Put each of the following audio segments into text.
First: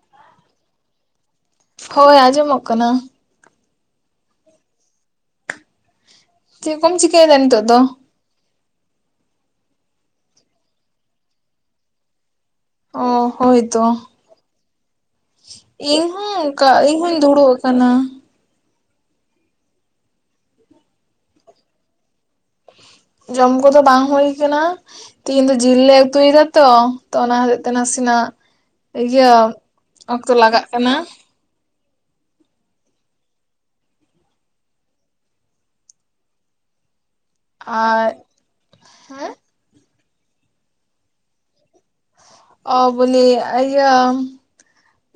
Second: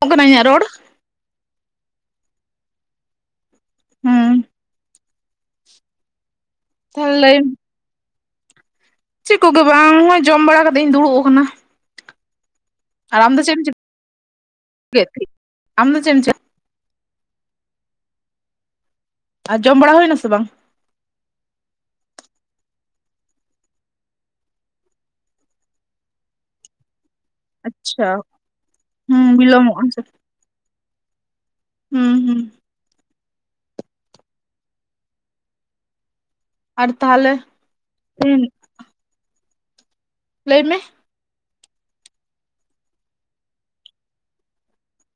[unintelligible] ᱤᱧᱟ ᱨᱚᱲ ᱦᱳᱭ ᱟᱸᱡᱚᱢᱚᱜ ᱠᱟᱱᱟ᱾ ᱦᱩᱸ ᱪᱮᱫ ᱠᱚᱢ ᱛᱟᱦᱚᱞᱮ ᱪᱤᱠᱟᱹᱭᱮᱫᱟ ᱞᱟᱹᱭ ᱢᱮ ᱱᱤᱛᱚᱜ ᱫᱚ? ᱪᱮᱫ ᱠᱚᱜᱮ ᱵᱟᱝ ᱱᱚᱜ-ᱚᱭ ᱡᱚᱢ ᱵᱟᱲᱟ ᱠᱟᱛᱮᱜ ᱤᱧ ᱫᱩᱲᱩᱵ ᱟᱠᱟᱱᱟ᱾ ᱚ ᱟᱨ ᱟᱢ ᱫᱚ ᱪᱮᱫ ᱮᱢ ᱦᱳᱭᱛᱳ ᱪᱤᱠᱟᱹᱭᱮᱫ ᱛᱮ ᱟᱢ ᱫᱚ ᱤᱧ ᱪᱮᱫ ᱮᱢ ᱪᱤᱠᱟᱹ ᱦᱚᱸ ᱠᱟ ᱤᱧ ᱦᱩᱸᱧ ᱫᱩᱲᱩᱜ ᱟᱠᱟᱱᱟ᱾ ᱟᱨ ᱡᱚᱢ ᱵᱟᱲᱟ ᱦᱩᱭᱱᱟ ᱥᱮ ᱵᱟᱝ? ᱡᱚᱢ ᱠᱚᱫᱚ ᱵᱟᱝ ᱦᱩᱭ ᱠᱟᱱᱟ ᱛᱤᱦᱤᱧ ᱫᱚ ᱡᱤᱞ ᱞᱮ ᱩᱛᱩᱭ ᱫᱟ ᱛᱚ, ᱛᱚ ᱚᱱᱟ ᱦᱩᱭᱩᱜ ᱛᱮ ᱟᱪᱪᱷᱟ ᱱᱟᱥᱮᱱᱟᱜ ᱦᱩᱸ ᱤᱡᱟᱹ ᱵᱤᱞᱚᱢᱚᱜᱼᱟ ᱚᱠᱛᱚ ᱞᱟᱜᱟᱜ ᱠᱟᱱᱟ᱾ ᱦᱩᱸ ᱦᱩᱸ ᱟᱨ ᱛᱟᱦᱚᱞᱮ ᱟᱨ ᱦᱮᱸ ᱞᱟᱹᱭ ᱢᱮ? ᱚ ᱵᱚᱞᱤ ᱟᱹᱭᱟᱢ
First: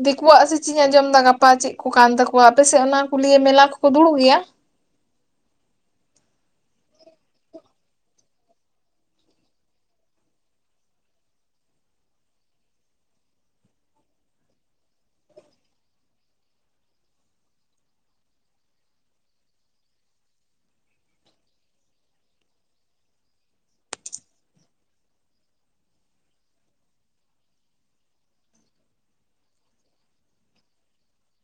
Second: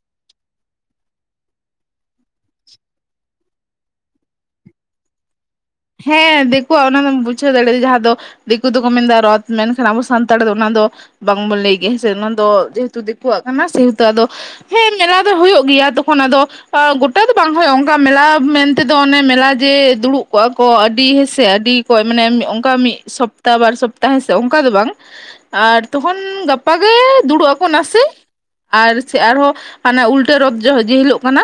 ᱫᱤᱠᱩᱣᱟᱜ ᱥᱮ ᱪᱮᱜᱼᱤᱧ ᱟᱸᱡᱚᱢ ᱮᱫᱟ ᱜᱟᱯᱟ ᱪᱮᱫ ᱠᱚ ᱠᱟᱱ ᱛᱟᱠᱚᱣᱟ ᱟᱯᱮᱥᱮᱫ ᱚᱱᱟ ᱠᱩᱞᱤᱭᱮ ᱢᱮᱞᱟ ᱠᱚᱠᱚ ᱫᱩᱲᱩᱵ ᱜᱮᱭᱟ? ᱦᱮᱸ ᱫᱤᱠᱩᱣᱟᱜ ᱚᱱᱟ ᱢᱟᱢ ᱵᱩᱡᱷᱟᱹᱣ ᱫᱟᱲᱮᱭᱟᱜ ᱡᱟᱦᱟᱸ ᱫᱚ ᱫᱤᱠᱩ ᱫᱚᱠᱚ ᱢᱮᱱᱫᱟ ᱨᱚᱛᱷ ᱢᱮᱱᱠᱷᱟᱱ ᱟᱵᱚ ᱥᱟᱱᱛᱟᱲ ᱫᱚ ᱚᱱᱟ ᱫᱚ ᱵᱟᱝᱵᱚ ᱞᱟᱹᱭ ᱜᱮᱭᱟ ᱦᱮᱸ ᱥᱮ ᱚᱱᱟ ᱫᱚ ᱡᱮᱦᱮᱛᱩ ᱫᱤᱠᱩᱣᱟᱜ ᱠᱟᱱᱟ ᱥᱮᱦᱮᱛᱩ ᱟᱫᱚ ᱦᱮᱸ ᱢᱮᱞᱟ ᱫᱚ ᱦᱩᱭᱩᱜ ᱜᱮᱭᱟ ᱛᱚᱠᱷᱚᱱ ᱟᱫᱚ ᱚ ᱜᱚᱴᱟ ᱫᱚ ᱵᱟᱝ ᱦᱩᱭᱩᱜᱼᱟ ᱚᱱᱠᱟ ᱢᱮᱞᱟ ᱢᱮᱱᱛᱮᱫᱚ ᱚᱱᱮ ᱢᱮᱞᱟ ᱡᱮ ᱫᱩᱲᱩᱵ ᱠᱚᱜᱼᱟ ᱠᱚ ᱟᱹᱰᱤ ᱦᱮᱸᱥᱮ ᱟᱹᱰᱤ ᱠᱚ ᱢᱟᱱᱮ ᱮᱢᱱᱤ ᱚᱱᱠᱟ ᱢᱤᱫ ᱥᱚᱯᱛᱟ ᱵᱟᱨ ᱥᱚᱯᱛᱟ ᱦᱮᱸᱥᱮ ᱚᱱᱠᱟ ᱫᱚ ᱵᱟᱝ, ᱟᱨ ᱛᱚᱠᱷᱚᱱ ᱜᱟᱯᱟ ᱜᱮ ᱫᱩᱲᱩᱜ ᱟᱠᱚ ᱱᱟᱥᱮ ᱟᱨ ᱥᱮ ᱟᱨᱦᱚᱸ ᱦᱟᱱᱟ ᱩᱞᱴᱟᱹ ᱨᱚᱛᱷ ᱡᱚ ᱡᱮ ᱦᱤᱞᱳᱜ ᱠᱟᱱᱟ᱾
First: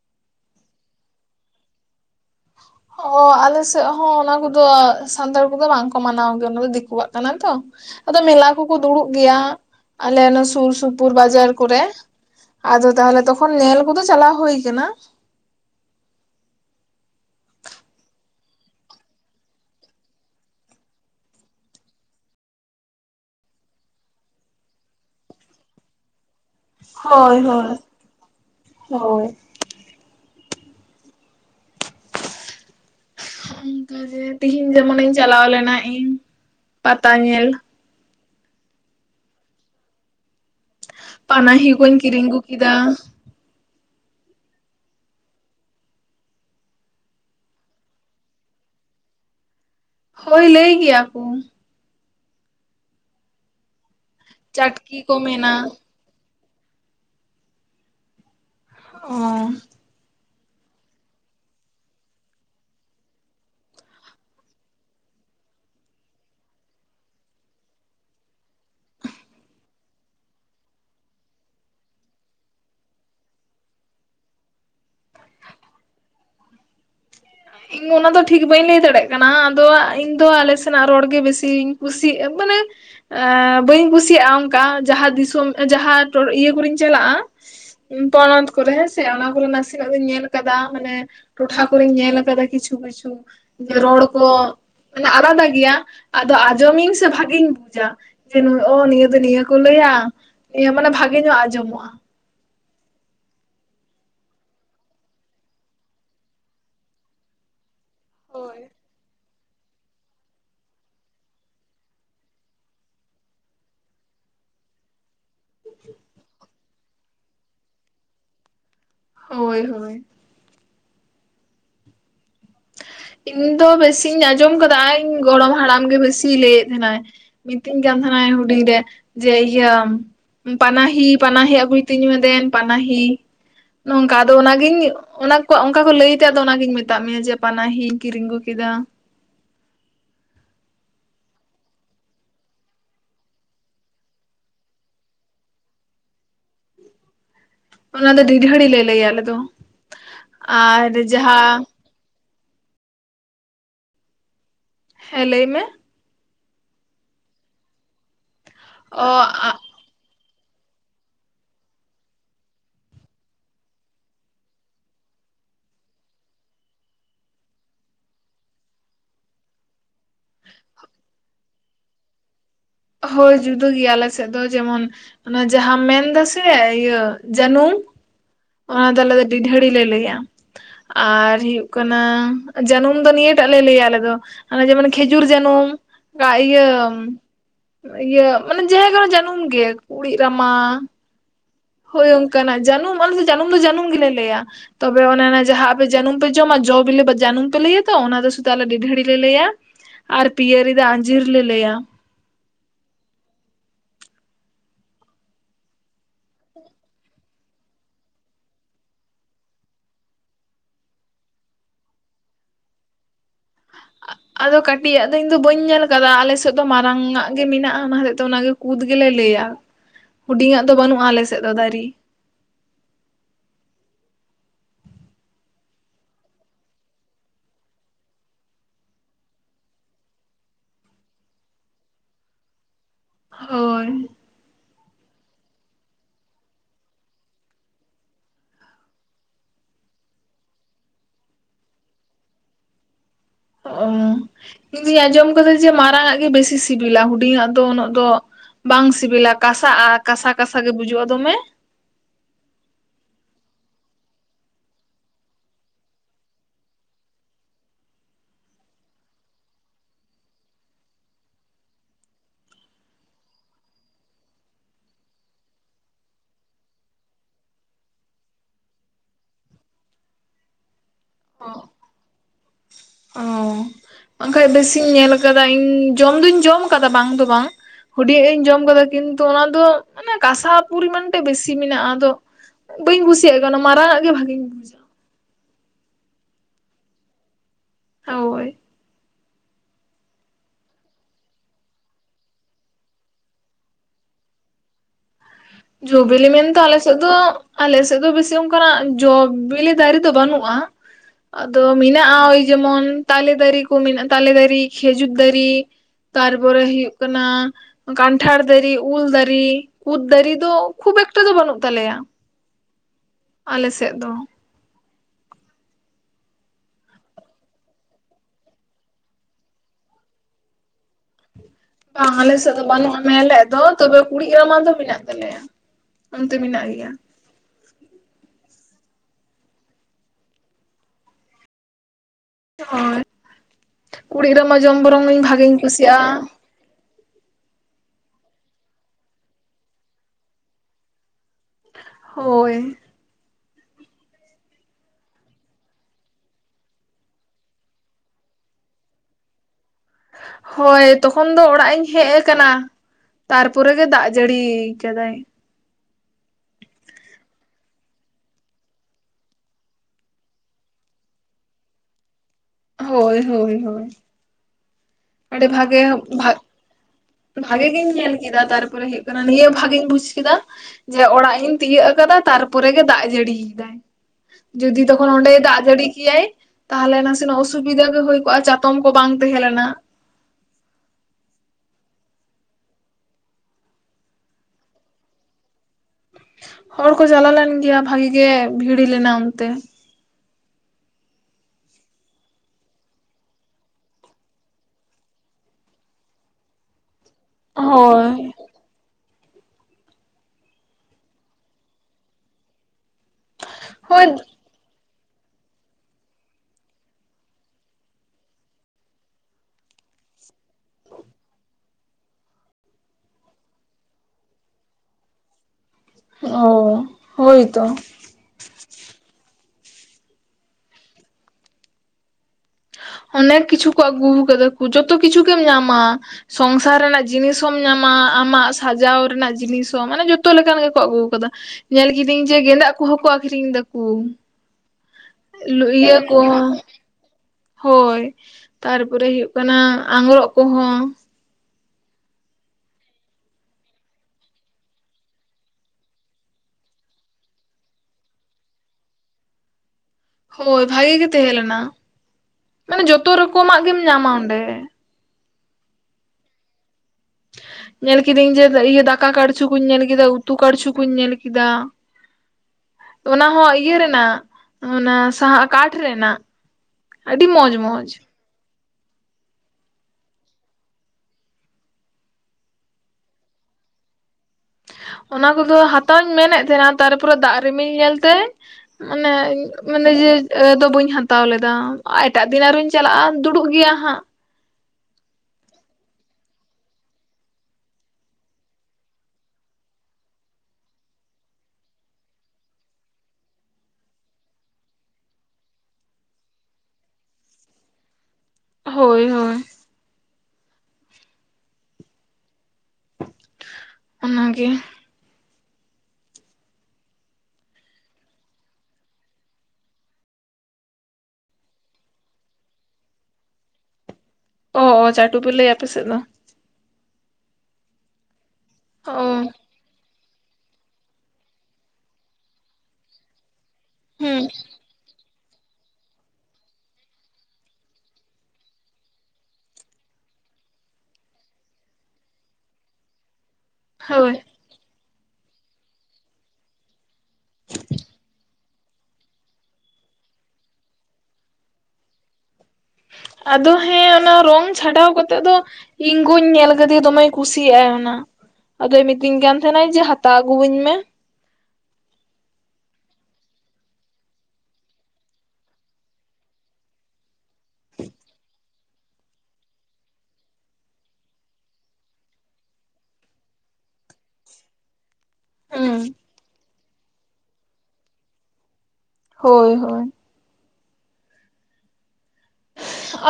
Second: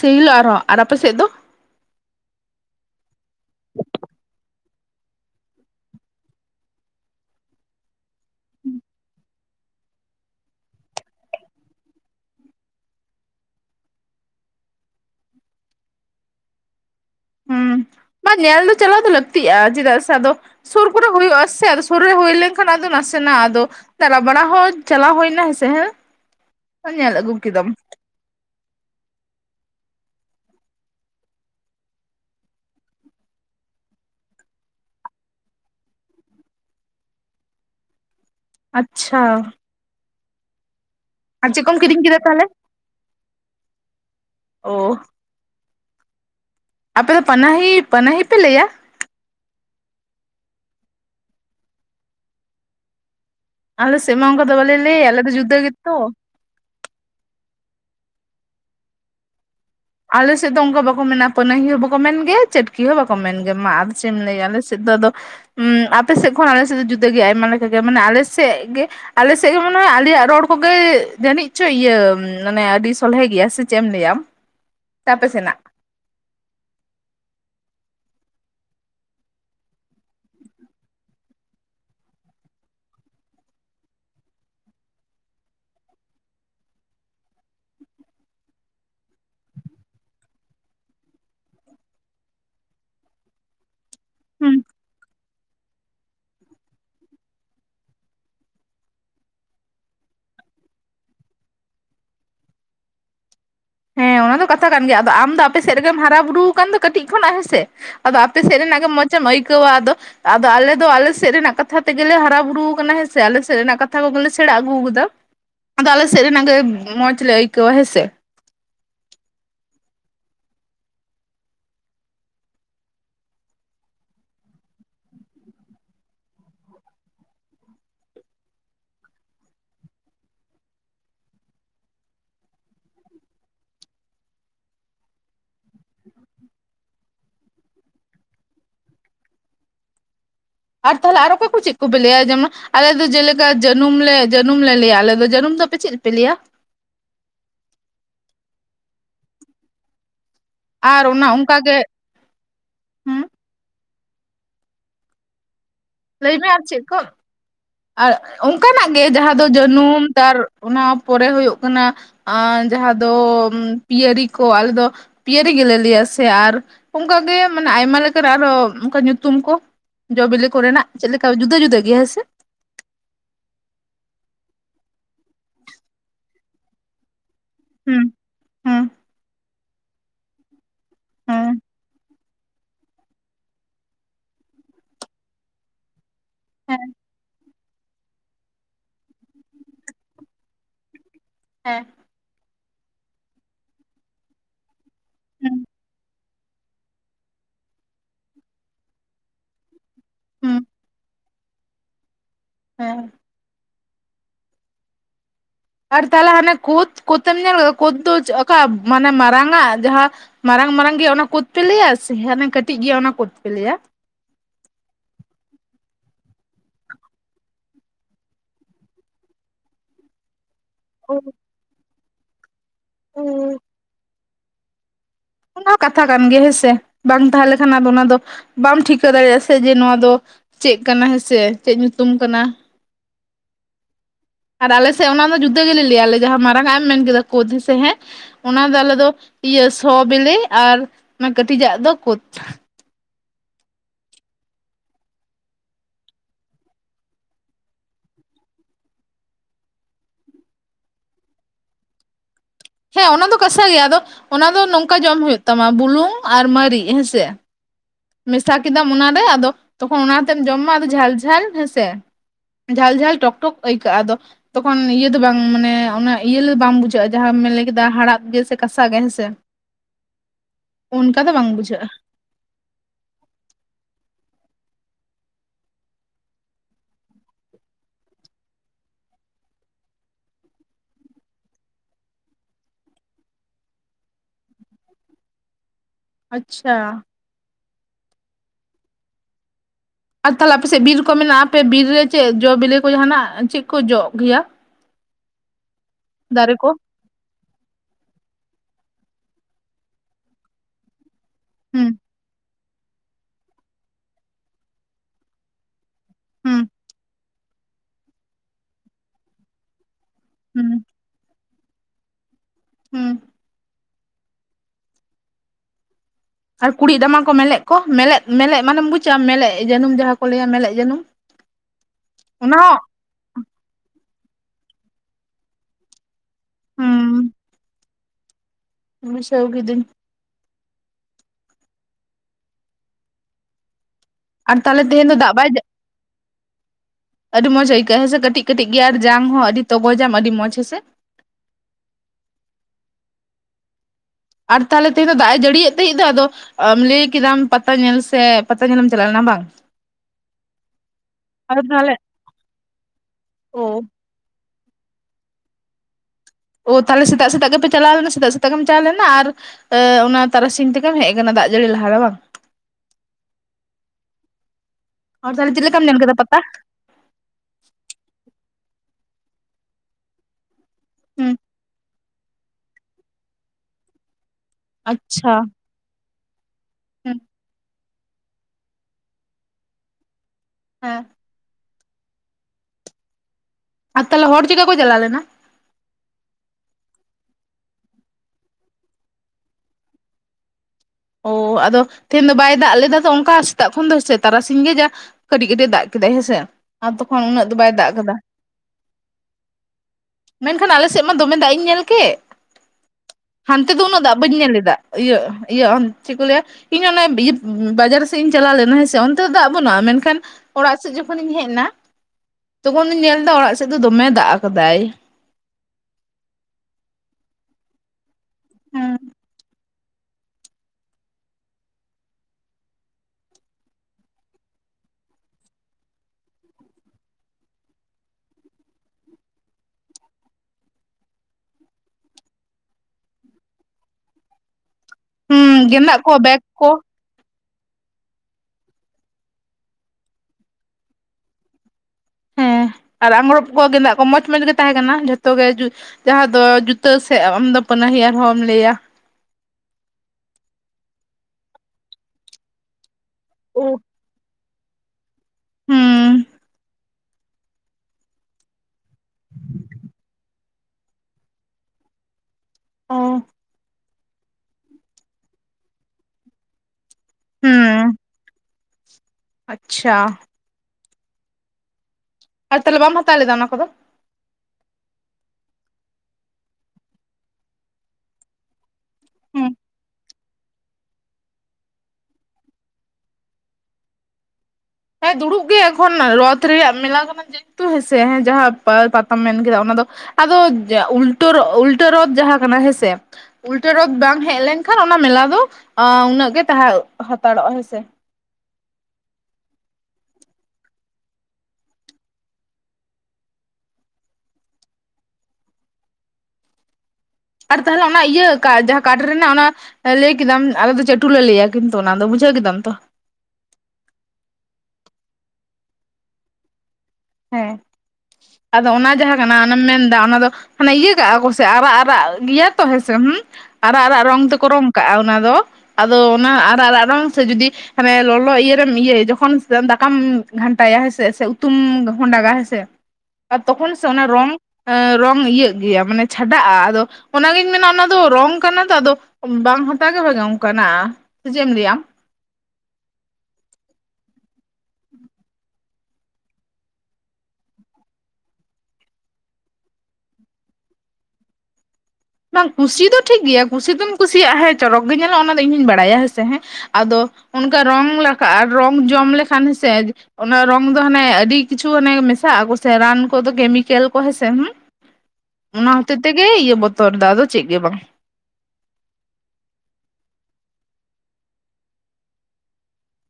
ᱥᱮ ᱦᱤᱞᱳᱜ ᱟᱨᱦᱚᱸ ᱟᱨ ᱟᱯᱮ ᱥᱮᱫ ᱫᱚ? ᱚ ᱟᱞᱮ ᱥᱮᱫ ᱦᱚᱸ ᱚᱱᱟ ᱠᱚᱫᱚ ᱥᱟᱱᱛᱟᱲ ᱠᱚᱫᱚ ᱵᱟᱝᱠᱚ ᱢᱟᱱᱟᱣ ᱜᱮᱭᱟ ᱚᱱᱟ ᱫᱚ ᱫᱤᱠᱩᱣᱟᱜ ᱠᱟᱱᱟ ᱛᱚ᱾ ᱟᱫᱚ ᱢᱮᱞᱟ ᱠᱚᱠᱚ ᱫᱩᱲᱩᱵ ᱜᱮᱭᱟ ᱟᱞᱮ ᱚᱱᱟ ᱥᱩᱨ ᱥᱩᱯᱩᱨ ᱵᱟᱡᱟᱨ ᱠᱚᱨᱮ᱾ ᱟᱫᱚ ᱛᱟᱦᱚᱞᱮ ᱛᱚᱠᱷᱚᱱ ᱧᱮᱞ ᱠᱚᱫᱚ ᱪᱟᱞᱟᱣ ᱦᱳᱭ ᱠᱟᱱᱟ᱾ ᱦᱩᱸ ᱵᱟᱝ ᱧᱮᱞ ᱫᱚ ᱪᱟᱞᱟᱣ ᱫᱚ ᱞᱟᱹᱠᱛᱤᱜᱼᱟ ᱪᱮᱫᱟᱜ ᱥᱮ ᱟᱫᱚ ᱥᱩᱨ ᱠᱚᱨᱮ ᱦᱩᱭᱩᱜᱼᱟ ᱥᱮ, ᱟᱫᱚ ᱥᱩᱨ ᱨᱮ ᱦᱩᱭ ᱞᱮᱱᱠᱷᱟᱱ ᱟᱫᱚ ᱱᱟᱥᱮᱱᱟᱜ ᱟᱫᱚ ᱫᱟᱨᱟ ᱵᱟᱲᱟ ᱦᱚᱸ ᱪᱟᱞᱟᱣ ᱦᱩᱭᱱᱟ ᱦᱮᱸ ᱥᱮ ᱦᱮᱸ, ᱧᱮᱞ ᱟᱹᱜᱩ ᱦᱳᱭ ᱠᱮᱫᱟᱢ ᱦᱳᱭ ᱦᱳᱭ᱾ ᱚᱝᱠᱟ ᱜᱮ ᱛᱤᱦᱤᱧ ᱡᱮᱢᱚᱱᱤᱧ ᱪᱟᱞᱟᱣ ᱞᱮᱱᱟ ᱤᱧ ᱯᱟᱛᱟ ᱧᱮᱞ᱾ ᱟᱪᱪᱷᱟ᱾ ᱟᱨ ᱪᱮᱜ ᱯᱟᱱᱟᱦᱤ ᱠᱚᱢ ᱠᱚᱧ ᱠᱤᱨᱤᱧ ᱠᱮᱫᱟ ᱟᱹᱜᱩ ᱛᱟᱦᱞᱮ? ᱳ ᱟᱯᱮ ᱫᱚ ᱯᱟᱱᱟᱦᱤ ᱯᱟᱱᱟᱦᱤ ᱯᱮ ᱞᱟᱹᱭᱟ? ᱦᱳᱭ ᱞᱟᱹᱭ ᱜᱮᱭᱟ ᱠᱚ᱾ ᱟᱞᱮ ᱥᱮᱜ ᱢᱟ ᱚᱝᱠᱟ ᱫᱚ ᱵᱟᱞᱮ ᱪᱟᱴᱠᱤ ᱞᱟᱹᱭ ᱠᱚ ᱟᱞᱮ ᱫᱚ ᱢᱮᱱᱟ ᱡᱩᱫᱟᱹ ᱜᱮᱛᱚ᱾ ᱚ ᱟᱞᱮ ᱥᱮᱜ ᱫᱚ ᱚᱝᱠᱟ ᱵᱟᱠᱚ ᱢᱮᱱᱟ ᱯᱟᱹᱱᱟᱹᱦᱤ ᱦᱚᱸ ᱵᱟᱠᱚ ᱢᱮᱱ ᱜᱮᱭᱟ ᱪᱟᱹᱴᱠᱤ ᱦᱚᱸ ᱵᱟᱠᱚ ᱢᱮᱱ ᱜᱮᱭᱟ, ᱢᱟ ᱟᱫᱚ ᱪᱮᱜ ᱮᱢ ᱞᱟᱹᱭᱟ ᱟᱞᱮ ᱥᱮᱜ ᱫᱚ ᱟᱫᱚ ᱩᱸ ᱟᱯᱮ ᱥᱮᱜ ᱠᱷᱚᱱ ᱟᱞᱮ ᱥᱮᱜ ᱫᱚ ᱡᱩᱫᱟᱹ ᱜᱮᱭᱟ ᱟᱭᱢᱟ ᱞᱮᱠᱟ ᱜᱮ, ᱢᱟᱱᱮ ᱟᱞᱮ ᱥᱮᱜ ᱜᱮ ᱟᱞᱮ ᱥᱮᱜ ᱜᱮ ᱱᱮ ᱟᱞᱮᱭᱟᱜ ᱨᱚᱲ ᱠᱚᱜᱮ ᱡᱟᱹᱱᱤᱡ ᱪᱚ ᱤᱭᱟᱹ ᱢᱟᱱᱮ ᱟᱹᱰᱤ ᱥᱚᱞᱦᱮ ᱜᱮᱭᱟ ᱥᱮ ᱪᱮᱜ ᱮᱢ ᱞᱟᱹᱭᱟ ᱟᱢ? ᱛᱟᱯᱮ ᱥᱮᱱᱟᱜ ᱤᱝ ᱚᱱᱟ ᱫᱚ ᱴᱷᱤᱠ ᱵᱟᱹᱧ ᱞᱟᱹᱭ ᱫᱟᱲᱮᱜ ᱠᱟᱱᱟ ᱟᱫᱚ ᱤᱧ ᱫᱚ ᱟᱞᱮ ᱥᱮᱱᱟᱜ ᱨᱚᱲ ᱜᱮ‌ ᱵᱮᱥᱤᱧ ᱠᱩᱥᱤᱟᱜ ᱢᱟᱱᱮ ᱮ ᱵᱟᱹᱧ ᱠᱩᱥᱤᱭᱟᱜᱼᱟ ᱚᱝᱠᱟ ᱡᱟᱦᱟᱸ ᱫᱤᱥᱚᱢ ᱡᱟᱦᱟᱸ ᱤᱭᱟᱹ ᱠᱚᱨᱮᱧ ᱪᱟᱞᱟᱜᱼᱟ ᱯᱚᱱᱚᱛ ᱠᱚᱨᱮ ᱦᱮᱸᱥᱮ ᱚᱱᱟ ᱠᱚᱨᱮ ᱱᱟᱥᱮᱱᱟᱜ ᱫᱚᱧ ᱧᱮᱞ‌ ᱠᱟᱫᱟ ᱢᱟᱱᱮ ᱴᱚᱴᱷᱟ ᱠᱚᱨᱮᱧ ᱧᱮᱞ ᱠᱟᱫᱟ ᱠᱤᱪᱷᱩ ᱠᱤᱪᱷᱩ ᱡᱮ ᱨᱚᱲ ᱠᱚ ᱦᱩᱸ ᱢᱟᱱᱮ ᱟᱞᱟᱫᱟ ᱜᱮᱭᱟ᱾ ᱟᱫᱚ ᱟᱸᱡᱚᱢᱤᱧ ᱥᱮ ᱵᱷᱟᱜᱤᱧ ᱵᱩᱡᱟ ᱡᱮ ᱚ ᱱᱤᱭᱟᱹ ᱫᱚ ᱱᱤᱭᱟᱹ ᱠᱚ ᱞᱟᱹᱭᱟ᱾ ᱤᱭᱟᱹ ᱢᱟᱱᱮ ᱵᱷᱟᱜᱮ ᱧᱚᱜ ᱟᱸᱡᱚᱢᱚᱜᱼᱟ᱾ ᱦᱮᱸ ᱚᱱᱟ ᱫᱚ ᱠᱟᱛᱷᱟ ᱠᱟᱱ ᱜᱮᱭᱟ ᱟᱫᱚ ᱟᱢ ᱫᱚ ᱟᱯᱮ ᱥᱮᱜ ᱨᱮᱜᱮᱢ ᱦᱟᱨᱟ ᱵᱩᱨᱩ ᱟᱠᱟᱱ ᱫᱚ ᱠᱟᱹᱴᱤᱡ ᱠᱷᱚᱱᱟᱜ ᱦᱮᱸᱥᱮ᱾ ᱟᱫᱚ ᱟᱯᱮ ᱥᱮᱜ ᱦᱳᱭ ᱨᱮᱱᱟᱜ ᱜᱮ ᱢᱚᱸᱪᱮᱢ ᱚᱭᱠᱟᱹᱣᱟ ᱟᱫᱚ ᱟᱫᱚ ᱟᱞᱮ ᱫᱚ ᱟᱞᱮ ᱥᱮᱜ ᱨᱮᱱᱟᱜ ᱠᱟᱛᱷᱟ ᱛᱮᱜᱮᱞᱮ ᱦᱟᱨᱟ ᱵᱩᱨᱩᱣ ᱠᱟᱱᱟ ᱦᱮᱸᱥᱮ ᱟᱞᱮᱥᱮᱜ ᱨᱮᱱᱟᱜ ᱠᱟᱛᱷᱟ ᱠᱚᱜᱮᱞᱮ ᱥᱮᱬᱟ ᱟᱹᱜᱩᱣ ᱠᱟᱫᱟ᱾ ᱟᱫᱚ ᱟᱞᱮ ᱥᱮᱜ ᱨᱮᱱᱟᱜ ᱜᱮ ᱢᱚᱡᱽ ᱞᱮ ᱮᱭᱠᱟᱹᱣᱟ ᱦᱮᱸᱥᱮ᱾ ᱦᱳᱭ ᱦᱳᱭ ᱤᱧ ᱫᱚ ᱵᱮᱥᱤᱧ ᱟᱸᱡᱚᱢ ᱠᱟᱫᱟᱧ ᱜᱚᱲᱚᱢ ᱦᱟᱲᱟᱢ ᱜᱮ ᱵᱮᱥᱤᱭ ᱞᱟᱹᱭᱮᱜ ᱛᱟᱦᱮᱱᱟᱭ᱾ ᱢᱤᱛᱟᱹᱧ ᱠᱟᱱ ᱛᱟᱦᱮ ᱱᱟᱭ ᱦᱩᱰᱤᱧ ᱨᱮ ᱡᱮ ᱤᱭᱟᱹ ᱯᱟᱱᱟᱦᱤ ᱯᱟᱱᱟᱦᱤ ᱟᱹᱜᱩᱭ ᱛᱤᱧ ᱢᱮ ᱫᱮᱱ ᱯᱟᱱᱟᱦᱤ᱾ ᱱᱚᱝᱠᱟ ᱟᱫᱚ ᱚᱱᱟᱜᱤᱧ ᱚᱱᱟ ᱠᱚ ᱚᱝᱠᱟ ᱠᱚ ᱞᱟᱹᱭᱛᱮ ᱟᱫᱚ ᱚᱱᱟᱜᱤᱧ ᱢᱮᱛᱟᱜ ᱢᱮᱭᱟ ᱡᱮ ᱯᱟᱱᱟᱦᱤᱧ ᱠᱤᱨᱤᱧ ᱜᱩ ᱠᱮᱫᱟ᱾ ᱟᱨ ᱛᱟᱦᱞᱮ ᱟᱨ ᱚᱠᱟ ᱠᱚ ᱪᱮᱜ ᱠᱚᱵᱮ ᱞᱟᱹᱭᱟ ᱡᱟᱢᱟ ᱟᱞᱮᱫᱚ ᱡᱮᱞᱮᱠᱟ ᱡᱟᱹᱱᱩᱢ ᱞᱮ ᱡᱟᱹᱱᱩᱢ ᱞᱮ ᱞᱟᱹᱭᱟ ᱟᱞᱮ ᱫᱚ ᱡᱟᱹᱱᱩᱢ ᱫᱚ ᱟᱯᱮ ᱪᱮᱜ ᱯᱮ ᱞᱟᱹᱭᱟ? ᱚᱱᱟ ᱫᱚ ᱰᱤᱰᱷᱟᱹᱲᱤ ᱞᱮ ᱞᱟᱹᱭᱟ ᱟᱞᱮ ᱫᱚ ᱟᱨ ᱚᱱᱟ ᱚᱱᱠᱟ ᱡᱟᱦᱟᱸ ᱜᱮ ᱦᱩᱸ ᱦᱮᱸ ᱞᱟᱹᱭ ᱢᱮ᱾ ᱞᱟᱹᱭᱢᱮ ᱟᱨ ᱪᱮᱜ ᱠᱚ ᱟᱨ ᱚᱝᱠᱟᱱᱟᱜ ᱜᱮ ᱚ ᱡᱟᱦᱟᱸ ᱫᱚ ᱡᱟᱹᱱᱩᱢ ᱛᱟᱨ ᱚᱱᱟ ᱯᱚᱨᱮ ᱦᱩᱭᱩᱜ ᱠᱟᱱᱟ ᱟᱸ ᱡᱟᱦᱟᱸ ᱫᱚ ᱯᱤᱭᱟᱹᱨᱤ ᱠᱚ ᱟᱞᱮ ᱫᱚ ᱯᱤᱭᱟᱹᱨᱤ ᱜᱮᱞᱮ ᱞᱮᱭᱟ ᱥᱮ ᱟᱨ ᱚᱝᱠᱟᱜᱮ ᱢᱟᱱᱮ ᱟᱭᱢᱟ ᱞᱮᱠᱱᱟᱜ ᱟᱨᱚ ᱚᱝᱠᱟ ᱧᱩᱛᱩᱢ ᱠᱚ᱾ ᱡᱚ ᱵᱤᱞᱤ ᱠᱚᱨᱮ ᱱᱟᱜ ᱪᱮᱷ ᱞᱮᱠᱟ ᱡᱩᱫᱟᱹ ᱡᱩᱫᱟᱹ ᱜᱮᱭᱟ ᱦᱮᱸ ᱥᱮ? ᱦᱳᱭ ᱡᱩᱫᱟᱹ ᱜᱮᱭᱟ ᱟᱞᱮ ᱥᱮᱜ ᱫᱚ ᱡᱮᱢᱚᱱ ᱚᱱᱟ ᱡᱟᱦᱸᱟᱢ ᱢᱮᱱ ᱫᱟᱥᱮ ᱤᱭᱟᱹ ᱡᱟᱹᱱᱩᱢ ᱦᱩᱸ ᱦᱩᱸ ᱚᱱᱟ ᱫᱚ ᱟᱞᱮ ᱫᱚ ᱰᱤᱰᱷᱟᱹᱲᱤ ᱞᱮ ᱞᱟᱹᱭᱟ᱾ ᱟᱨ ᱦᱩᱸ ᱦᱩᱭᱩᱜ ᱠᱟᱱᱟ ᱡᱟᱹᱱᱩᱢ ᱫᱚ ᱱᱤᱭᱟᱹᱴᱟᱜ ᱞᱮ ᱞᱟᱹᱭᱟ ᱟᱞᱮ ᱫᱚ ᱦᱟᱱᱮ ᱡᱮᱢᱚᱱ ᱠᱷᱮᱡᱩᱨ ᱡᱟᱹᱱᱩᱢ ᱠᱟ ᱤᱭᱟᱹ ᱦᱮᱸ ᱤᱭᱟᱹ ᱢᱟᱱᱮ ᱡᱮ ᱠᱚᱱᱚ ᱡᱟᱹᱱᱩᱢ ᱜᱮ ᱠᱩᱲᱤᱜ ᱨᱟᱢᱟ ᱦᱮᱸ ᱦᱳᱭ ᱚᱝᱠᱟᱱᱟᱜ ᱡᱟᱹᱱᱩᱢ ᱟᱞᱮ ᱥᱮᱫ ᱫᱚ ᱡᱟᱹᱱᱩᱢ ᱫᱚ ᱡᱟᱹᱱᱩᱢ ᱜᱮᱞᱮ ᱞᱟᱹᱭᱟ ᱛᱚᱵᱮ ᱚᱱᱮ ᱦᱩᱸ ᱡᱟᱦᱟᱸ ᱟᱯᱮ ᱡᱟᱹᱱᱢ ᱯᱮ ᱡᱚᱢᱟᱜ ᱡᱚ ᱵᱤᱞ ᱵᱟ ᱡᱟᱱᱩᱢ ᱯᱮ ᱞᱟᱹᱭᱟ ᱛᱚ ᱚᱱᱟ ᱫᱚ ᱥᱩᱫᱩ ᱟᱞᱮ ᱰᱤᱰᱷᱟᱹᱲᱤ ᱞᱮ ᱞᱟᱹᱭᱟ᱾ ᱟᱨ ᱦᱩᱸ ᱯᱤᱭᱟᱹᱨ ᱫᱚ ᱟᱧᱡᱤᱨ ᱞᱮ ᱞᱟᱹᱭᱟ, ᱦᱮᱸ᱾ ᱟᱨ ᱛᱟᱦᱚᱞᱮ ᱦᱟᱱᱮ ᱠᱳᱫᱽ ᱠᱳᱫᱽ ᱮᱢ ᱧᱮᱞ ᱟᱠᱮᱫᱟ ᱠᱳᱫᱽ ᱫᱚ ᱚᱠᱟ ᱢᱟᱱᱮ ᱢᱟᱨᱟᱝ ᱟᱜ ᱡᱟᱦᱟᱸ ᱢᱟᱨᱟᱝ ᱢᱟᱨᱟᱝ ᱜᱮᱭᱟ ᱚᱱᱟ ᱠᱩᱫ ᱯᱮ ᱞᱟᱹᱭᱟ ᱥᱮ ᱦᱟᱱᱮ ᱠᱟᱹᱴᱤᱡ ᱜᱮ ᱚᱱᱟ ᱠᱩᱫ ᱯᱮ ᱞᱟᱹᱭᱟ? ᱟᱫᱚ ᱠᱟᱹᱴᱤᱡᱟᱜ ᱫᱚ ᱤᱧ ᱫᱚ ᱵᱟᱹᱧ ᱧᱮᱞ ᱟᱠᱟᱫᱟ ᱟᱞᱮ ᱥᱮᱫ ᱫᱚ ᱢᱟᱨᱟᱝ ᱟᱜ ᱜᱮ ᱢᱮᱱᱟᱜᱼᱟ ᱚᱱᱟ ᱦᱚᱛᱮᱡ ᱛᱮ ᱚᱱᱟᱜᱮ ᱠᱩᱫ ᱜᱮᱞᱮ ᱞᱟᱹᱭᱟ᱾ [inaudible] ᱦᱩᱰᱤᱧ ᱟᱜ ᱫᱚ ᱵᱟᱹᱱᱩᱜᱼᱟ ᱟᱞᱮ ᱥᱮᱫ ᱫᱚ ᱫᱟᱨᱮ, ᱚᱱᱟ ᱦᱚᱸ ᱠᱟᱛᱷᱟ ᱠᱟᱱ ᱜᱮ ᱦᱮᱸᱥᱮ ᱵᱟᱝ ᱛᱟᱦᱮ ᱞᱮᱠᱷᱟᱱ ᱟᱫᱚ ᱚᱱᱟ ᱫᱚ ᱵᱟᱢ ᱴᱷᱤᱠᱟᱹ ᱫᱟᱲᱮᱭᱟᱜᱼᱟ ᱥᱮ ᱡᱮ ᱱᱚᱣᱟ ᱫᱚ ᱪᱮᱫ ᱠᱟᱱᱟ ᱦᱮᱸᱥᱮ ᱪᱮᱫ ᱧᱩᱛᱩᱢ ᱠᱟᱱᱟ? ᱦᱳᱭ ᱟᱨ ᱟᱞᱮ ᱥᱮ ᱚᱱᱟ ᱫᱚ ᱡᱩᱫᱟᱹ ᱜᱮᱞᱮ ᱞᱟᱹᱭᱟ ᱟᱞᱮ ᱡᱟᱦᱟᱸ ᱢᱟᱨᱟᱝ ᱟᱜ ᱮᱢ ᱢᱮᱱ ᱠᱮᱫᱟ ᱠᱚᱫᱷ‌ ᱦᱮᱸ ᱥᱮ ᱦᱮᱸ, ᱚᱱᱟ ᱫᱚ ᱟᱞᱮ ᱫᱚ ᱤᱭᱟᱹ ᱥᱚ ᱵᱤᱞᱮ ᱟᱨ ᱠᱟᱹᱴᱤᱡ ᱟᱜ ᱫᱚ ᱠᱳᱫᱷ᱾ ᱚ ᱤᱧ ᱫᱩᱧ ᱟᱸᱡᱚᱢ ᱠᱟᱫᱟ ᱡᱮ ᱢᱟᱨᱟᱝ ᱟᱜ ᱜᱮ ᱵᱮᱥᱤ ᱥᱤᱵᱤᱞᱟ ᱦᱩᱰᱤᱧ ᱟᱜ ᱫᱚ ᱩᱱᱟᱹᱜ ᱫᱚ ᱵᱟᱝ ᱥᱤᱵᱤᱞᱟ ᱠᱟᱥᱟᱜᱼᱟ ᱠᱟᱥᱟ ᱠᱟᱥᱟ ᱜᱮ ᱵᱩᱡᱩᱜᱼᱟ ᱫᱚᱢᱮ, ᱦᱮᱸ ᱚᱱᱟ ᱫᱚ ᱠᱟᱥᱟ ᱜᱮᱭᱟ ᱟᱫᱚ ᱚᱱᱟ ᱫᱚ ᱱᱚᱝᱠᱟ ᱡᱚᱢ ᱦᱩᱭᱩᱜ ᱛᱟᱢᱟ ᱵᱩᱞᱩᱝ ᱟᱨ ᱢᱟᱨᱤᱪ ᱦᱮᱸᱥᱮ, ᱢᱮᱥᱟ ᱠᱮᱫᱟᱢ ᱚᱱᱟᱨᱮ ᱟᱫᱚ ᱛᱚᱠᱷᱚᱱ ᱚᱱᱟᱛᱮᱢ ᱡᱚᱢᱟ ᱟᱫᱚ ᱡᱷᱟᱹᱞ ᱡᱷᱟᱹᱞ ᱦᱮᱸᱥᱮ, ᱡᱷᱟᱞ ᱡᱷᱟᱞ ᱴᱚᱠ ᱴᱚᱠ ᱟᱹᱭᱠᱟᱹᱜ ᱟᱫᱚ ᱛᱚᱠᱷᱚᱱ ᱤᱭᱟᱹ ᱫᱚ ᱵᱟᱝ ᱢᱟᱱᱮ ᱚᱱᱟ ᱤᱭᱟᱹ ᱵᱟᱝ ᱵᱩᱡᱷᱟᱹᱜᱼᱟ ᱡᱟᱦᱟᱸᱢ ᱞᱟᱹᱭ ᱠᱮᱫᱟ ᱦᱟᱲᱦᱟᱜ ᱜᱮᱥᱮ ᱠᱟᱥᱟᱜ ᱜᱮ ᱦᱮᱸᱥᱮ, ᱚᱱᱠᱟ ᱫᱚ ᱵᱟᱝ ᱵᱩᱡᱷᱟᱹᱜᱼᱟ᱾ ᱚ ᱵᱟᱝᱠᱷᱟᱱ ᱵᱮᱥᱤᱧ ᱧᱮᱞ ᱟᱠᱟᱫᱟ ᱤᱧ ᱡᱚᱢ ᱫᱩᱧ ᱡᱚᱢ ᱟᱠᱟᱫᱟ ᱵᱟᱝ ᱫᱚ ᱵᱟᱝ, ᱦᱩᱰᱤᱭ ᱤᱧ ᱡᱚᱢ ᱠᱟᱫᱟ ᱠᱤᱱᱛᱩ ᱚᱱᱟ ᱫᱚ ᱢᱟᱱᱮ ᱠᱟᱸᱥᱟᱯᱩᱨᱤ ᱢᱟᱱᱮ ᱵᱮᱥᱤ ᱢᱮᱱᱟᱜᱼᱟ ᱟᱫᱚ ᱵᱟᱹᱧ ᱠᱩᱥᱤᱭᱟᱜ ᱠᱟᱱᱟ ᱢᱟᱨᱟᱝ ᱟᱜ ᱜᱮ ᱵᱷᱟᱜᱤᱧ ᱟᱪᱪᱷᱟ᱾ ᱦᱳᱭ᱾ ᱟᱨ ᱛᱟᱦᱚᱞᱮ ᱟᱯᱮᱥᱮᱫ ᱵᱤᱨ ᱠᱚ ᱢᱮᱱᱟᱜᱼᱟ ᱟᱯᱮ ᱵᱤᱨ ᱨᱮ ᱪᱮᱫ ᱡᱚ ᱵᱤᱞᱤ ᱠᱚ ᱡᱟᱦᱟᱱᱟᱜ ᱪᱮᱫ ᱠᱚ ᱡᱚᱜ ᱜᱮᱭᱟ? ᱡᱚᱵᱤᱞᱤ ᱢᱮᱱ ᱫᱟᱨᱮ ᱫᱚ ᱠᱚ ᱟᱞᱮ ᱥᱮᱱ ᱥᱮᱫ ᱫᱚ ᱟᱞᱮ ᱥᱮᱫ ᱫᱚ ᱵᱮᱥᱤ ᱚᱱᱠᱟᱱᱟᱜ ᱡᱚ ᱵᱤᱞᱤ ᱫᱟᱨᱮ ᱫᱚ ᱵᱟᱹᱱᱩᱜᱼᱟ᱾ ᱟᱫᱚ ᱦᱩᱸ ᱢᱮᱱᱟᱜᱼᱟ ᱳᱭ ᱡᱮᱢᱚᱱ ᱛᱟᱞᱮ ᱫᱟᱨᱮ ᱠᱚ ᱢᱮᱱᱟᱜᱼᱟ ᱛᱟᱞᱮ ᱫᱟᱨᱮ ᱠᱷᱮᱡᱩᱨ ᱫᱟᱨᱮ, ᱦᱩᱸ ᱛᱟᱨᱯᱚᱨᱮ ᱦᱩᱭᱩᱜ ᱠᱟᱱᱟ ᱠᱟᱱᱴᱷᱟᱲ ᱫᱟᱨᱮ ᱩᱞ ᱫᱟᱨᱮ ᱠᱩᱫ ᱫᱟᱨᱮ, ᱫᱚ ᱦᱩᱸ ᱠᱷᱩᱵ ᱮᱠᱴᱟ ᱫᱚ ᱵᱟᱹᱱᱩᱜ ᱛᱟᱞᱮᱭᱟ᱾ ᱦᱩᱸ᱾ ᱟᱞᱮ ᱥᱮᱫ ᱫᱚ, ᱟᱨ ᱠᱩᱲᱤᱫ ᱨᱟᱢᱟ ᱠᱚ ᱢᱮᱫᱮᱫ ᱠᱚ ᱟᱨ ᱠᱩᱨᱤᱫ ᱨᱟᱢᱟ ᱠᱚ ᱢᱮᱞᱮᱫ ᱢᱮᱞᱮᱫ ᱢᱟᱱᱮᱢ ᱵᱩᱡᱟᱼᱟ ᱢᱮᱞᱮᱫ ᱡᱟᱹᱱᱩᱢ ᱡᱟᱦᱟᱸ ᱠᱚ ᱞᱟᱹᱭᱟ ᱢᱮᱞᱮᱫ ᱡᱟᱹᱱᱩᱢ? [inaudible] ᱵᱟᱝ ᱟᱞᱮ ᱥᱮᱫ ᱚᱱᱟ ᱫᱚ ᱦᱚᱸ ᱵᱟᱹᱱᱩᱜᱼᱟ ᱢᱮᱞᱮᱫ ᱫᱚ ᱛᱚᱵᱮ ᱠᱩᱲᱤᱫ ᱨᱟᱢᱟ ᱫᱚ ᱢᱮᱱᱟᱜ ᱛᱟᱞᱮᱭᱟ᱾ ᱚᱱᱛᱮ ᱢᱮᱱᱟᱜ ᱜᱮᱭᱟ, ᱵᱩᱡᱷᱟᱹᱣ ᱠᱤᱫᱟᱧ᱾ ᱦᱳᱭ ᱠᱩᱲᱤᱫ ᱨᱟᱢᱟ ᱟᱨ ᱡᱚᱢ ᱛᱟᱦᱚᱞᱮ ᱵᱚᱨᱚᱝ ᱛᱮᱦᱮᱧ ᱫᱚ ᱤᱧ ᱫᱟᱜ ᱵᱟᱭ ᱵᱷᱟᱜᱤᱧ ᱠᱩᱥᱤᱭᱟᱜᱼᱟ, ᱟᱹᱰᱤ ᱢᱚᱸᱡᱽ ᱟᱹᱭᱠᱟᱹᱜ ᱦᱮᱸᱥᱮ ᱠᱟᱹᱴᱤᱡ ᱠᱟᱹᱴᱤᱡ ᱜᱮ ᱟᱨ ᱡᱟᱝ ᱦᱚᱸ ᱟᱹᱰᱤ ᱛᱚᱜᱚᱡᱟᱢ ᱟᱹᱰᱤ ᱢᱚᱸᱡᱽ ᱦᱮᱸᱥᱮ? ᱦᱳᱭ᱾ ᱟᱨ ᱛᱟᱦᱚᱞᱮ ᱛᱮᱦᱮᱧ ᱫᱟᱜ ᱮ ᱡᱟᱹᱲᱤᱭᱮᱫ ᱛᱟᱦᱮᱸᱜ ᱫᱚ ᱟᱫᱚ ᱟᱢ ᱞᱟᱹᱭ ᱠᱮᱫᱟᱢ ᱯᱟᱛᱟ ᱧᱮᱞ ᱥᱮ ᱯᱟᱛᱟ ᱧᱮᱞᱮᱢ ᱪᱟᱞᱟᱣ ᱞᱮᱱᱟ ᱵᱟᱝ? ᱦᱳᱭ ᱛᱚᱠᱷᱚᱱ ᱫᱚ ᱟᱫᱚ ᱚᱲᱟᱜ ᱤᱧ ᱛᱟᱦᱚᱞᱮ ᱦᱮᱡ ᱟᱠᱟᱱᱟ᱾ ᱚ ᱛᱟᱨᱯᱚᱨᱮ ᱜᱮ ᱫᱟᱜ ᱡᱟᱹᱲᱤ ᱠᱮᱫᱟᱭ᱾ ᱚ ᱛᱟᱞᱦᱮ ᱥᱮᱛᱟᱜ ᱥᱮᱛᱟᱜ ᱜᱮᱯᱮ ᱪᱟᱞᱟᱣ ᱞᱮᱱᱟ ᱥᱮᱛᱟᱜ ᱥᱮᱛᱟᱜ ᱜᱮᱢ ᱪᱟᱞᱟᱣ ᱞᱮᱱᱟ ᱟᱨ ᱚᱱᱟ ᱛᱟᱨᱟᱥᱤᱧ ᱛᱮᱜᱮᱢ ᱦᱮᱡ ᱟᱠᱟᱱᱟ ᱫᱟᱜ ᱡᱟᱹᱲᱤ ᱞᱟᱦᱟ ᱫᱚ ᱵᱟᱝ? ᱦᱳᱭ ᱦᱳᱭ ᱦᱳᱭ᱾ ᱟᱨ ᱟᱹᱰᱤ ᱛᱟᱦᱚᱞᱮ ᱪᱮᱫ ᱵᱷᱟᱜᱮ ᱞᱮᱠᱟᱢ ᱧᱮᱞ ᱠᱮᱫᱟ ᱵᱷᱟᱜ ᱯᱟᱛᱟ ᱵᱷᱟᱜᱮ ᱜᱤᱧ ᱧᱮᱞ ᱠᱮᱫᱟ ᱛᱟᱨᱯᱚᱨᱮ ᱦᱩᱭᱩᱜ ᱠᱟᱱᱟ ᱱᱤᱭᱟᱹ ᱵᱷᱟᱜᱤᱧ ᱵᱩᱡ ᱠᱮᱫᱟ, ᱡᱮ ᱚᱲᱟᱜ ᱦᱩᱸ ᱤᱧ ᱛᱤᱭᱟᱹᱜ ᱟᱠᱟᱫᱟ ᱛᱟᱨᱯᱚᱨᱮ ᱜᱮ ᱫᱟᱜ ᱡᱟᱹᱲᱤᱭ ᱮᱫᱟᱭ, ᱡᱩᱫᱤ ᱛᱚᱠᱷᱚᱱ ᱚᱸᱰᱮ ᱟᱪᱪᱷᱟ ᱫᱟᱜ ᱡᱟᱹᱲᱤ ᱠᱮᱭᱟᱭ ᱛᱟᱦᱚᱞᱮ ᱦᱩᱸ ᱱᱟᱥᱮᱱᱟᱜ ᱚᱥᱩᱵᱤᱫᱟ ᱜᱮ ᱦᱩᱭ ᱠᱚᱜ-ᱟ ᱪᱟᱛᱚᱢ ᱠᱚ ᱵᱟᱝ ᱛᱟᱦᱮᱸ ᱞᱮᱱᱟ᱾ ᱦᱮᱸ᱾ ᱟᱨ ᱛᱟᱦᱚᱞᱮ ᱦᱚᱲ ᱪᱤᱠᱠᱟ ᱠᱚ ᱪᱟᱞᱟᱣ ᱞᱮᱱᱟ? ᱦᱚᱲ ᱠᱚ ᱪᱟᱞᱟᱣ ᱞᱮᱱ ᱜᱮᱭᱟ ᱵᱷᱟᱜᱤ ᱜᱮ ᱵᱷᱤᱲ ᱞᱮᱱᱟ ᱚᱱᱛᱮ, ᱚ ᱟᱫᱚ ᱛᱮᱦᱮᱧ ᱫᱚ ᱵᱟᱭ ᱫᱟᱜ ᱞᱮᱫᱟ ᱛᱚ ᱚᱱᱠᱟ ᱥᱮᱛᱟᱜ ᱠᱷᱚᱱ ᱫᱚ ᱛᱟᱨᱟᱥᱤᱧ ᱜᱮ ᱡᱟ ᱠᱟᱹᱴᱤᱡ ᱠᱟᱹᱴᱤᱡ ᱮ ᱫᱟᱜ ᱠᱮᱫᱟᱭ ᱦᱮᱸᱥᱮ ᱟᱨ ᱛᱚᱠᱷᱚᱱ ᱩᱱᱟᱹᱜ ᱫᱚ ᱵᱟᱭ ᱫᱟᱜ ᱟᱠᱟᱫᱟ, ᱦᱳᱭ ᱢᱮᱱᱠᱷᱟᱱ ᱟᱞᱮᱥᱮᱫ ᱢᱟ ᱫᱚᱢᱮ ᱫᱟᱜ ᱤᱧ ᱧᱮᱞ ᱠᱮᱫ, ᱦᱟᱱᱛᱮ ᱫᱚ ᱩᱱᱟᱹᱜ ᱦᱳᱭ ᱫᱟᱜ ᱵᱟᱹᱧ ᱧᱮᱞᱮᱫᱟ ᱤᱭᱟᱹ ᱤᱭᱟᱹ ᱪᱮᱫ ᱠᱚ ᱞᱟᱹᱭᱟ ᱤᱧ ᱚᱱᱮ ᱵᱟᱡᱟᱨ ᱥᱮᱫ ᱤᱧ ᱪᱟᱞᱟᱣ ᱞᱮᱱᱟ ᱦᱮᱸᱥᱮ ᱚᱱᱛᱮ ᱫᱚ ᱫᱟᱜ ᱵᱟᱹᱱᱩᱜ-ᱟ ᱢᱮᱱᱠᱷᱟᱱ ᱚᱲᱟᱜ ᱥᱮᱫ ᱡᱚᱠᱷᱚᱱᱤᱧ ᱦᱮᱡ ᱮᱱᱟ ᱛᱚᱠᱷᱚᱱ ᱫᱚᱧ ᱧᱮᱞ ᱮᱫᱟ ᱚᱲᱟᱜ ᱥᱮᱫ ᱫᱚ ᱫᱚᱢᱮ ᱫᱟᱜ ᱟᱠᱟᱫᱟᱭ, ᱚ ᱦᱳᱭ ᱛᱚ, ᱦᱮᱸ ᱚᱱᱮᱠ ᱠᱤᱪᱷᱩ ᱠᱚ ᱟᱹᱜᱩ ᱟᱠᱟᱫᱟ ᱠᱚ ᱡᱚᱛᱚ ᱠᱤᱪᱷᱩ ᱜᱮᱢ ᱧᱟᱢᱟ, ᱥᱚᱝᱥᱟᱨ ᱨᱮᱱᱟᱜ ᱡᱤᱱᱤᱥ ᱦᱚᱢ ᱧᱟᱢᱟ ᱟᱢᱟᱜ ᱥᱟᱡᱟᱣ ᱨᱮᱱᱟᱜ ᱡᱤᱱᱤᱥ ᱦᱚᱸ ᱢᱟᱱᱮ ᱡᱚᱛᱚ ᱞᱮᱠᱟᱱ ᱜᱮᱠᱚ ᱟᱹᱜᱩ ᱟᱠᱟᱫᱟ᱾ ᱧᱮᱞ ᱠᱤᱫᱟᱹᱧ ᱡᱮ ᱜᱮᱸᱫᱟᱜ ᱠᱚᱦᱚᱸ ᱠᱚ ᱟᱠᱷᱨᱤᱧ ᱫᱟᱠᱚ᱾ ᱦᱩᱸ ᱤᱭᱟᱹ ᱜᱮᱸᱫᱟᱜ ᱠᱚ ᱵᱮᱜᱽ ᱠᱚ ᱦᱳᱭ ᱛᱟᱨᱯᱚᱨᱮ ᱦᱩᱭᱩᱜ ᱠᱟᱱᱟ ᱟᱝᱜᱽᱨᱚᱵ ᱠᱚᱦᱚᱸ ᱦᱮᱸ ᱟᱨ ᱟᱝᱜᱽᱨᱚᱵ ᱠᱚ ᱜᱮᱸᱫᱟᱜ ᱠᱚ ᱢᱚᱸᱡᱽ ᱢᱚᱸᱡᱽ ᱜᱮ ᱛᱟᱦᱮᱸ ᱠᱟᱱᱟ ᱡᱷᱚᱛᱚ ᱜᱮ ᱡᱟᱦᱟᱸ ᱫᱚ ᱡᱩᱛᱟᱹ ᱥᱮ ᱟᱢ ᱫᱚ ᱯᱟᱱᱟᱦᱤ ᱟᱨ ᱦᱚᱸᱢ ᱞᱟᱹᱭᱟ? ᱦᱳᱭ ᱵᱷᱟᱜᱤ ᱜᱮ ᱛᱟᱦᱮᱸ ᱞᱮᱱᱟ ᱢᱟᱱᱮ ᱡᱚᱛᱚ ᱨᱚᱠᱚᱢᱟᱜ ᱳ ᱜᱮᱢ ᱧᱟᱢᱟ ᱚᱸᱰᱮ ᱾ ᱦᱩᱸ᱾ ᱧᱮᱞ ᱠᱤᱫᱟᱹᱧ ᱡᱮ ᱤᱭᱟᱹ ᱫᱟᱠᱟ ᱠᱟᱹᱲᱪᱩ ᱠᱩᱧ ᱧᱮᱞ ᱠᱮᱫᱟ ᱩᱛᱩ ᱠᱟᱹᱲᱪᱩ ᱠᱩᱧ ᱧᱮᱞ ᱠᱮᱫᱟ ᱾ [inaudible] ᱚ ᱚᱱᱟ ᱦᱚᱸ ᱤᱭᱟᱹ ᱨᱮᱱᱟᱜ ᱚᱱᱟ ᱥᱟᱦᱟ ᱠᱟᱴᱷ ᱨᱮᱱᱟᱜ ᱾ ᱟᱹᱰᱤ ᱢᱚᱸᱡᱽ ᱢᱚᱸᱡᱽ ᱦᱩᱸ ᱾ ᱟᱪᱪᱷᱟ᱾ ᱟᱨ ᱛᱟᱦᱚᱞᱮ ᱵᱟᱢ ᱦᱟᱛᱟᱣ ᱞᱮᱫᱟ ᱚᱱᱟ ᱠᱚᱫᱚ? ᱚᱱᱟ ᱠᱚᱫᱚ ᱦᱟᱛᱟᱣᱤᱧ ᱢᱮᱱᱮᱫ ᱛᱟᱦᱮᱸᱱᱟ ᱛᱟᱨᱯᱚᱨᱮ ᱫᱟᱜ ᱨᱤᱢᱤᱞ ᱧᱮᱞ ᱛᱮ ᱢᱟᱱᱮ ᱦᱩᱸ ᱢᱟᱱᱮ ᱡᱮ ᱟᱫᱚ ᱵᱟᱹᱧ ᱦᱟᱛᱟᱣ ᱞᱮᱫᱟ ᱮᱴᱟᱜ ᱫᱤᱱ ᱟᱨᱦᱚᱧ ᱪᱟᱞᱟᱜᱼᱟ, ᱫᱩᱲᱩᱵ ᱜᱮᱭᱟ ᱦᱟᱸᱜ ᱾ ᱦᱮᱸ ᱫᱩᱲᱩᱵ ᱜᱮ ᱮᱠᱷᱚᱱ ᱨᱚᱛᱷ ᱨᱮᱭᱟᱜ ᱢᱮᱞᱟ ᱠᱟᱱᱟ, ᱛᱚ ᱦᱮᱸᱥᱮ ᱦᱮᱸ ᱡᱟᱦᱟᱸ ᱯᱟᱛᱟ ᱯᱟᱛᱟᱢ ᱢᱮᱱ ᱠᱮᱫᱟ ᱚᱱᱟ ᱫᱚ, ᱟᱫᱚ ᱩᱞᱴᱟᱹ ᱩᱞᱴᱟᱹ ᱨᱚᱛᱷ ᱡᱟᱦᱟᱸ ᱠᱟᱱᱟ ᱦᱮᱸᱥᱮ ᱩᱞᱴᱟᱹ ᱨᱚᱛᱷ ᱵᱟᱝ ᱦᱮᱡ ᱞᱮᱱᱠᱷᱟᱱ ᱚᱱᱟ ᱢᱮᱞᱟ ᱫᱚ ᱟᱹ ᱩᱱᱟᱹᱜ ᱜᱮ ᱛᱟᱦᱮᱸ ᱦᱟᱛᱟᱲᱚᱜᱼᱟ ᱦᱮᱸᱥᱮ ᱾ ᱦᱳᱭ ᱦᱳᱭ᱾ ᱚᱱᱟᱜᱮ, ᱟᱨ ᱛᱟᱦᱚᱞᱮ ᱚᱱᱟ ᱤᱭᱟᱹ ᱡᱟᱦᱟᱸ ᱠᱟᱴᱷ ᱨᱮᱱᱟᱜ ᱚᱱᱟ ᱞᱟᱹᱭ ᱠᱮᱫᱟᱢ ᱟᱞᱮ ᱫᱚ ᱪᱟᱹᱴᱩ ᱞᱮ ᱞᱟᱹᱭᱟ ᱠᱤᱱᱛᱩ ᱚᱱᱟ ᱫᱚ ᱵᱩᱡᱷᱟᱹᱣ ᱠᱮᱫᱟᱢ ᱛᱚ? ᱚ ᱚ ᱪᱟᱴᱩ ᱯᱮ ᱞᱟᱹᱭ ᱟᱯᱮᱥᱮᱫ ᱫᱚ? ᱦᱮᱸ, ᱟᱫᱚ ᱚᱱᱟ ᱚ ᱡᱟᱦᱟᱸ ᱠᱟᱱᱟ ᱚᱱᱟᱢ ᱢᱮᱱ ᱚᱱᱟ ᱫᱚ ᱢᱟᱱᱮ ᱤᱭᱟᱹ ᱠᱟᱜᱼᱟ ᱠᱚᱥᱮ ᱟᱨᱟᱜ ᱟᱨᱟᱜ ᱜᱮᱭᱟ ᱛᱚ ᱦᱮᱸᱥᱮ ᱦᱮᱸ ᱟᱨᱟᱜ ᱟᱨᱟᱜ ᱨᱚᱝ ᱦᱩᱸ ᱛᱮᱠᱚ ᱨᱚᱝ ᱠᱟᱜᱼᱟ ᱚᱱᱟ ᱫᱚ ᱟᱫᱚ ᱚᱱᱟ ᱟᱨᱟᱜ ᱨᱟᱜ ᱨᱚᱝ ᱥᱮ ᱡᱩᱫᱤ ᱦᱟᱱᱮ ᱞᱚᱞᱚ ᱤᱭᱟᱹ ᱨᱮᱢ ᱤᱭᱟᱹ ᱡᱚᱠᱷᱚᱱ ᱫᱟᱠᱟᱢ ᱜᱷᱟᱱᱴᱟᱭᱟ ᱦᱮᱸᱥᱮ ᱥᱮ ᱩᱛᱩᱢ ᱦᱚᱸᱰᱟᱜᱟ ᱦᱮᱸᱥᱮ? ᱟᱨ ᱛᱚᱠᱷᱚᱱ ᱥᱮ ᱚᱱᱟ ᱦᱳᱭ ᱨᱚᱝ ᱨᱚᱝ ᱤᱭᱟᱹᱜ ᱜᱮᱭᱟ ᱢᱟᱱᱮ ᱪᱷᱟᱰᱟᱜᱼᱟ ᱟᱫᱚ ᱚᱱᱟ ᱜᱤᱧ ᱢᱮᱱᱟ ᱚᱱᱟ ᱫᱚ ᱨᱚᱝ ᱠᱟᱱᱟ ᱛᱚ ᱟᱫᱚ ᱵᱟᱝ ᱦᱟᱛᱟᱣ ᱜᱮ ᱵᱷᱟᱜᱮ ᱚᱱᱠᱟᱱᱟᱜ ᱥᱮ ᱪᱮᱫ ᱮᱢ ᱞᱟᱹᱭᱟ ᱟᱢ? ᱟᱫᱚ ᱦᱮᱸ ᱚᱱᱟ ᱨᱚᱝ ᱪᱷᱟᱰᱟᱣ ᱠᱟᱛᱮᱜ ᱫᱚ ᱤᱧ ᱜᱚᱧ ᱧᱮᱞ ᱠᱟᱫᱮᱭᱟ ᱫᱚᱢᱮ ᱠᱩᱥᱤᱭᱟᱜ-ᱟᱭ ᱚᱱᱟ ᱾ ᱟᱫᱚᱭ ᱢᱤᱛᱟᱹᱧ ᱠᱟᱱ ᱛᱟᱦᱮᱸᱱᱟᱭ ᱡᱮ ᱦᱟᱛᱟᱣ ᱟᱹᱜᱩᱣᱟᱹᱧ ᱢᱮ ᱾ ᱵᱟᱝ ᱠᱩᱥᱤ ᱫᱚ ᱴᱷᱤᱠ ᱜᱮᱭᱟ ᱠᱩᱥᱤ ᱫᱚᱢ ᱠᱩᱥᱤᱭᱟᱜᱼᱟ ᱦᱮᱸ ᱪᱚᱨᱚᱠ ᱜᱮ ᱧᱮᱞᱚᱜᱼᱟ ᱚᱱᱟ ᱫᱚ ᱤᱧᱦᱚᱧ ᱵᱟᱲᱟᱭᱟ ᱦᱮᱸᱥᱮ ᱦᱮᱸ, ᱟᱫᱚ ᱚᱱᱠᱟ ᱨᱚᱝ ᱨᱟᱠᱟᱵᱼᱟ ᱨᱚᱝ ᱡᱚᱢ ᱞᱮᱠᱷᱟᱱ ᱦᱮᱸᱥᱮ ᱚᱱᱟ ᱨᱚᱝ ᱫᱚ ᱦᱟᱱᱮ ᱟᱹᱰᱤ ᱠᱤᱪᱷᱩ ᱦᱟᱱᱮ ᱢᱮᱥᱟᱣᱟᱜ-ᱟ ᱠᱚᱥᱮ ᱨᱟᱱ ᱠᱚᱫᱚ ᱠᱮᱢᱤᱠᱮᱞ ᱠᱚ ᱦᱮᱥ ᱦᱩᱸ? ᱚᱱᱟ ᱦᱩᱸ ᱦᱚᱛᱮ ᱛᱮᱜᱮ ᱤᱭᱟᱹ ᱵᱚᱛᱚᱨ ᱫᱚ ᱟᱫᱚ ᱪᱮᱫ ᱜᱮ ᱵᱟᱝ ᱾ ᱦᱳᱭ ᱦᱳᱭ ᱾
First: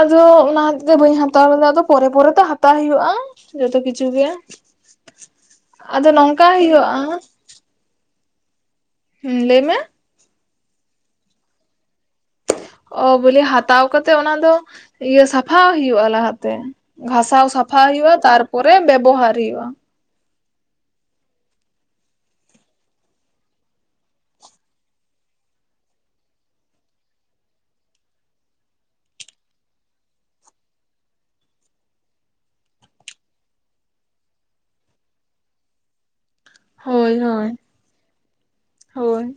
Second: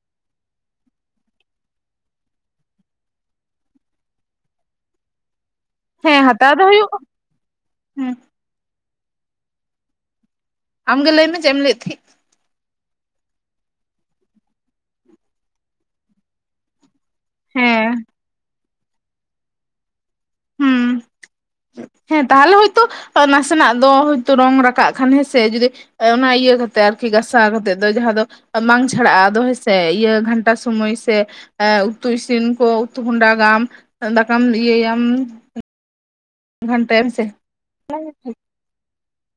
ᱟᱫᱚ ᱚᱱᱟ ᱦᱚᱛᱮ ᱛᱮ ᱵᱟᱹᱧ ᱦᱟᱛᱟᱣ ᱞᱮᱫᱟ, ᱟᱫᱚ ᱯᱚᱨᱮ ᱯᱚᱨᱮ ᱛᱚ ᱦᱟᱛᱟᱣ ᱦᱩᱭᱩᱜᱼᱟ ᱾ ᱡᱚᱛᱚ ᱠᱤᱪᱷᱩ ᱜᱮᱭᱟ ᱾ ᱦᱮᱸ ᱦᱟᱛᱟᱣ ᱫᱚ ᱦᱩᱭᱩᱜᱼᱟ ᱾ ᱦᱩᱸ ᱾ ᱦᱩᱸ ᱞᱟᱹᱭ ᱢᱮ ᱾ ᱟᱢ ᱜᱮ ᱞᱟᱹᱭ ᱢᱮ ᱪᱮᱫ ᱮᱢ ᱞᱟᱹᱭᱮᱫ ᱛᱟᱦᱮᱸᱫ? ᱚ ᱵᱚᱞᱮ ᱦᱟᱛᱟᱣ ᱠᱟᱛᱮᱜ ᱚᱱᱟ ᱫᱚ ᱤᱭᱟᱹ ᱥᱟᱯᱷᱟ ᱦᱩᱭᱩᱜᱼᱟ ᱞᱟᱦᱟ ᱛᱮ ᱾ ᱜᱷᱟᱥᱟᱣ ᱥᱟᱯᱷᱟ ᱦᱮᱸ ᱦᱩᱭᱩᱜᱼᱟ ᱛᱟᱨᱯᱚᱨᱮ ᱵᱮᱵᱚᱦᱟᱨ ᱦᱩᱭᱩᱜᱼᱟ ᱾ ᱦᱩᱸ ᱾ ᱦᱮᱸ ᱛᱟᱦᱚᱞᱮ ᱦᱳᱭᱛᱳ ᱱᱟᱥᱮᱱᱟᱜ ᱫᱚ ᱦᱳᱭᱛᱳ ᱨᱚᱝ ᱨᱟᱠᱟᱵ ᱠᱷᱟᱱ ᱦᱮᱸᱥᱮ, ᱡᱩᱫᱤ ᱚᱱᱟ ᱤᱭᱟᱹ ᱠᱟᱛᱮᱜ ᱟᱨᱠᱤ ᱜᱟᱥᱟᱣ ᱠᱟᱛᱮᱜ ᱫᱚ ᱡᱟᱦᱟᱸ ᱫᱚ ᱵᱟᱝ ᱪᱷᱟᱲᱟᱜᱼᱟ ᱟᱫᱚ ᱦᱮᱸᱥᱮ ᱤᱭᱟᱹ ᱜᱷᱟᱱᱴᱟ ᱥᱚᱢᱚᱭ ᱥᱮ ᱮ ᱩᱛᱩ ᱤᱥᱤᱱ ᱠᱚ ᱩᱛᱩ ᱦᱚᱸᱰᱟᱜᱟᱢ, ᱫᱟᱠᱟᱢ ᱤᱭᱟᱹᱭᱟᱢ ᱜᱷᱟᱱᱴᱟᱭᱟᱢ ᱦᱳᱭ ᱥᱮ ᱦᱳᱭ ᱾ ᱦᱳᱭ ᱾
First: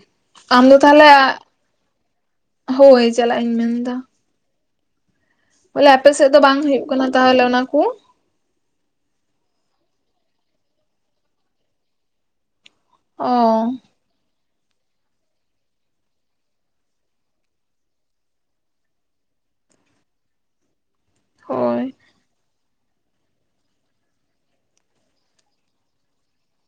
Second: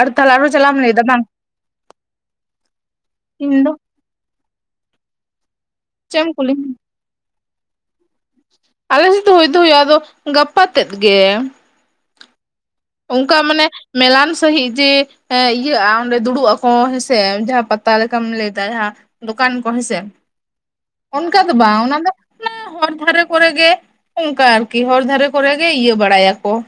ᱟᱨ ᱛᱟᱦᱚᱞᱮ ᱟᱨᱦᱚᱸ ᱟᱢ ᱪᱟᱞᱟᱜ ᱫᱚ ᱮᱢ ᱞᱟᱹᱭᱫᱟ ᱛᱟᱦᱚᱞᱮ, ᱵᱟᱝ ᱦᱳᱭ ᱪᱟᱞᱟᱜ ᱤᱧ ᱢᱮᱱ ᱮᱫᱟ ᱾ ᱵᱚᱞᱮ ᱟᱯᱮ ᱪᱮᱫ ᱥᱮᱫ ᱮᱢ ᱫᱚ ᱵᱟᱝ ᱠᱩᱞᱤᱧ ᱦᱩᱭᱩᱜ ᱠᱟᱱᱟ ᱛᱟᱦᱚᱞᱮ ᱚᱱᱟ ᱠᱚ? ᱟᱞᱮ ᱥᱮᱫ ᱫᱚ ᱦᱩᱭ ᱫᱚ ᱦᱩᱭᱩᱜᱼᱟ ᱟᱫᱚ ᱜᱟᱯᱟ ᱛᱮᱫ ᱜᱮ ᱾ ᱚ ᱚᱱᱠᱟ ᱢᱟᱱᱮ ᱢᱮᱞᱟᱱ ᱥᱟᱺᱦᱤᱡ ᱡᱮ ᱦᱮᱸ ᱤᱭᱟᱹᱜᱼᱟ ᱚᱸᱰᱮ ᱫᱩᱲᱩᱵ ᱟᱠᱚ ᱦᱮᱸᱥᱮ ᱡᱟᱦᱟᱸ ᱯᱟᱛᱟ ᱞᱮᱠᱟᱢ ᱞᱟᱹᱭᱫᱟ ᱡᱟᱦᱟᱸ ᱫᱚᱠᱟᱱ ᱠᱚ ᱦᱮᱸᱥᱮ ᱚᱱᱠᱟ ᱫᱚ ᱵᱟᱝ, ᱦᱳᱭ ᱚᱱᱟ ᱫᱚ ᱚᱱᱟ ᱦᱚᱨ ᱫᱷᱟᱨᱮ ᱠᱚᱨᱮ ᱜᱮ ᱚᱱᱠᱟ ᱟᱨᱠᱤ ᱦᱚᱨ ᱫᱷᱟᱨᱮ ᱠᱚᱨᱮ ᱜᱮ ᱤᱭᱟᱹ ᱵᱟᱲᱟᱭᱟᱠᱚ ᱾